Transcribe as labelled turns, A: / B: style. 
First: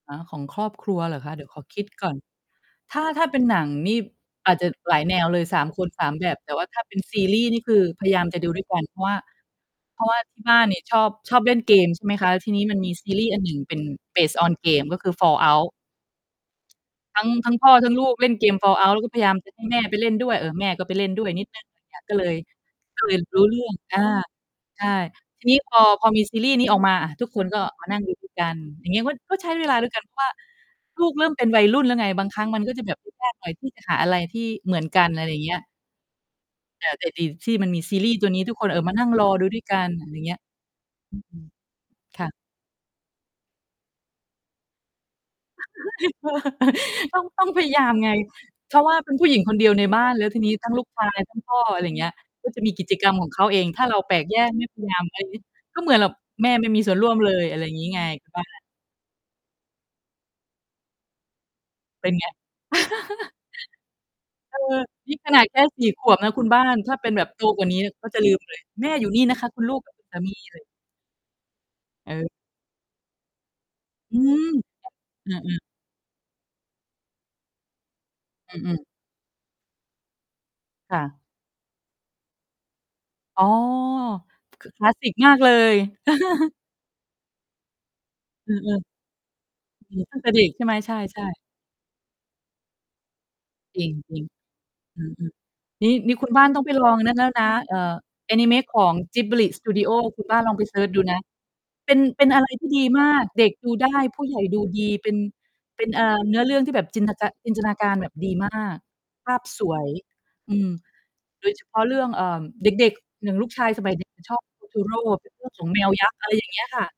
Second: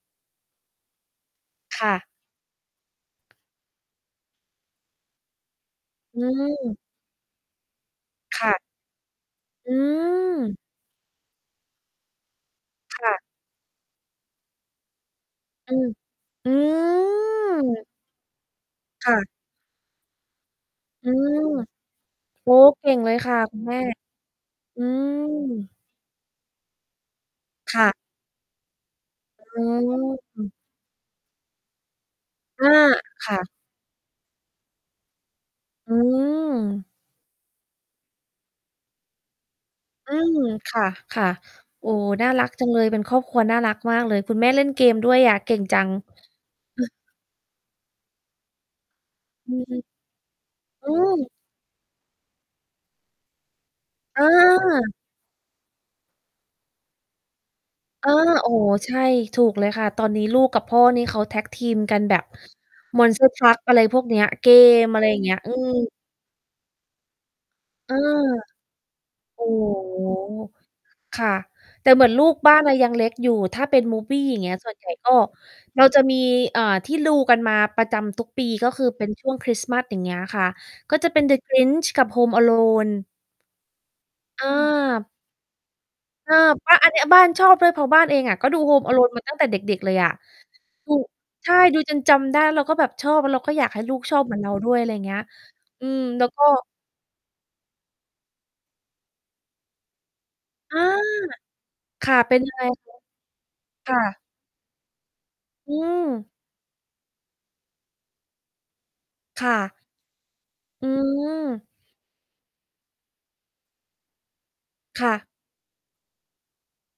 A: อ๋อ ของครอบครัวเหรอคะ? เดี๋ยวขอคิ
B: ค
A: ด
B: ่ะ
A: ก่อน ถ้า ถ้าเป็นหนังนี่อาจจะหลายแนวเลย 3 คน 3
B: อ
A: แบบ แต่ว่า
B: ืม
A: ถ้าเป็นซีรีส์นี่คือพยายามจะ
B: ค
A: ดู
B: ่ะ
A: ด้วยกัน เพราะว่า
B: อ
A: เพราะว่าที่บ
B: ืม
A: ้านนี่ชอบ ชอบเล่นเกม ใช่ไหมคะ แล้วทีนี้มันมี
B: ค
A: ซ
B: ่
A: ี
B: ะ
A: รีส์อันหนึ่งเป็น Base on game ก็คือ Fall out
B: อืม อื
A: ทั้ง ทั้งพ่อ
B: ม
A: ทั้งลูกเล่นเกม Fall out แล้วก
B: ค
A: ็
B: ่
A: พย
B: ะ
A: ายาม จะ ให้แม่ไปเล่นด้วย เออ แม่ก็ไปเล
B: อ
A: ่
B: ื
A: นด้วย
B: ม
A: นิด หนึ่ง อย่าง ก็เลย
B: โอ้โฮ เก่ง
A: ก็
B: เ
A: เ
B: ล
A: ล
B: ย
A: ย
B: ค่
A: ร
B: ะ
A: ู้
B: ค
A: เร
B: ุ
A: ื
B: ณ
A: ่อ
B: แ
A: ง
B: ม่
A: อา
B: อ
A: ใ
B: ื
A: ช่ ทีนี้
B: ม
A: พอ พอมีซีรีส์นี้ออกมา อ่า ทุกคนก็
B: ค
A: ม
B: ่
A: า
B: ะ
A: นั่งดู ด้วย กัน อย่างเงี้ย ก็ ก็
B: อ
A: ใช้
B: ื
A: เวลา
B: ม
A: ด้วยกัน เพราะว่า
B: อือ
A: ลูกเริ่มเป็นวัยรุ่นแล้วไง บางครั้งมั
B: อ
A: น
B: า
A: ก็จะแบบ คุยย
B: ค
A: าก
B: ่
A: ห
B: ะ
A: น่อยที่จะหาอะไรที่เหมือนกัน อะไรอย่างเงี้ย
B: อื
A: แ
B: ม
A: ต่ แต่ดีที่มันมีซีรีส์ตัวนี้ ทุกคน เออ มานั่งรอดูด้วยกัน
B: อื
A: อย่างเงี้
B: ม
A: ย
B: ค
A: อื
B: ่ะ
A: ม
B: ๆ โอ้โฮ
A: ค
B: น่
A: ่ะ
B: ารักจังเลย เป็นครอบครัวน่ารักมากเลย คุณแม่เล่นเกมด้วยอะ เก่งจัง
A: เออ
B: เออ
A: ต้อง ต้องพยายามไง เพราะว่าเป็นผู้หญิง
B: อ
A: ค
B: ื
A: นเดียวใ
B: ม
A: นบ้าน แล้วทีนี้ทั้งลู
B: อ
A: ก
B: ื
A: ชาย
B: ม
A: ทั้งพ่อ อะไรอย่างเงี้ย ก็จะมีกิจกรรมของเขาเอง ถ้าเราแปล
B: อ
A: กแยกไม่พยา
B: า
A: ยาม ไรงี้ ก็เหมือนแบบแม่ไม่มีส่วนร่วมเลย อะไรอย่างงี้ไง
B: เออ
A: ใช่เปล่
B: อ๋อ
A: า
B: ใช่ ถูกเลยค่ะ ตอนนี้ลูกกับพ่อนี่เขาแท็กทีมกัน
A: เป็
B: แ
A: น
B: บ
A: ไ
B: บ
A: ง?
B: Monster Truck อะไรพวกเนี้ย เก
A: เออ
B: ม อะไร
A: นี
B: อย
A: ่
B: ่างเ
A: ข
B: งี้
A: น
B: ย
A: าด
B: อื
A: แค่
B: อ
A: 4 ขวบนะคุณบ้าน ถ้าเป็นแบบโตกว่านี้
B: เออ
A: ก็จะลืม เลย แม่อยู่นี่นะ
B: โอ
A: ค
B: ้
A: ะคุณลูก กั
B: โ
A: บ
B: ฮ
A: คุณสามี
B: ค่ะ แต่เหมือ
A: เ
B: นล
A: ออ
B: ูกบ้านอะยังเล็กอยู่ ถ้าเป็น
A: อื
B: Movie อย่าง
A: ม
B: เงี้ย ส่วนใหญ่ก็
A: อือ ๆ
B: เราจะมี เอ่อ ที่ดู กันมาประจำทุกปี
A: อ
B: ก็
A: ือ
B: ค
A: ๆ
B: ือเป็นช่วงคริสต์มาส อย่างเงี้ยค่ะ
A: ค
B: ก็
A: ่ะ
B: จะเป็น The Grinch กับ Home Alone
A: อ๋อ ค คลาส
B: เอ
A: ส
B: อ
A: ิกมากเลย
B: เออ เพราะอันเนี้ยบ้านชอบด้วย เพราะบ้านเองอะก็
A: อื
B: ดู
A: อ ๆ
B: Home Alone มาตั้งแต่เด็ก ๆ เล
A: อื
B: ย
A: อ
B: อะ
A: ตั้งแต่เด็กใช่ไหม?
B: ถ
A: ใช
B: ูก
A: ่ ๆ
B: ใช่ ดูจนจำได้ เราก็แบบชอบ เราก็อยากให
A: จ
B: ้
A: ริง
B: ลูก
A: จ
B: ช
A: ร
B: อ
A: ิง
B: บเหมือนเราด้วย อะไรอย
A: อ
B: ่
A: ื
B: างเงี้ย
A: อ
B: อ
A: ๆ
B: ื
A: นี้
B: ม
A: นี่
B: แล
A: ค
B: ้
A: ุ
B: ว
A: ณ
B: ก
A: บ้
B: ็
A: านต้องไปลองนั่นแล้วนะ เอ่อ อานิเมะของ Ghibli Studio คุณบ้านลองไป
B: อ
A: เซ
B: า
A: ิร์ชดูนะ เป็น
B: ค่ะ
A: เป็น
B: เป็
A: อ
B: น
A: ะไร
B: อะไร
A: ที่ดี
B: คะ?
A: มาก เด็กดูได
B: ค
A: ้
B: ่
A: ผ
B: ะ
A: ู้ใหญ่ดูดี เป็น
B: อื
A: เป็น เอ่อ
B: ม
A: เนื้อเรื่องที่แบบจินนะจะ จินตนาการแบบดีมาก ภา
B: ค
A: พ
B: ่
A: ส
B: ะ
A: วย อืม
B: อื
A: โดยเ
B: ม
A: ฉพาะเรื่อง เอ่อ เด็ก ๆ ค อย่างลูกชายสมัย นี้ เขาชอบ Totoro
B: ค่ะ
A: เป็นเรื่อง ของแมวยักษ์ อะไรอย่างเงี้ยค่ะ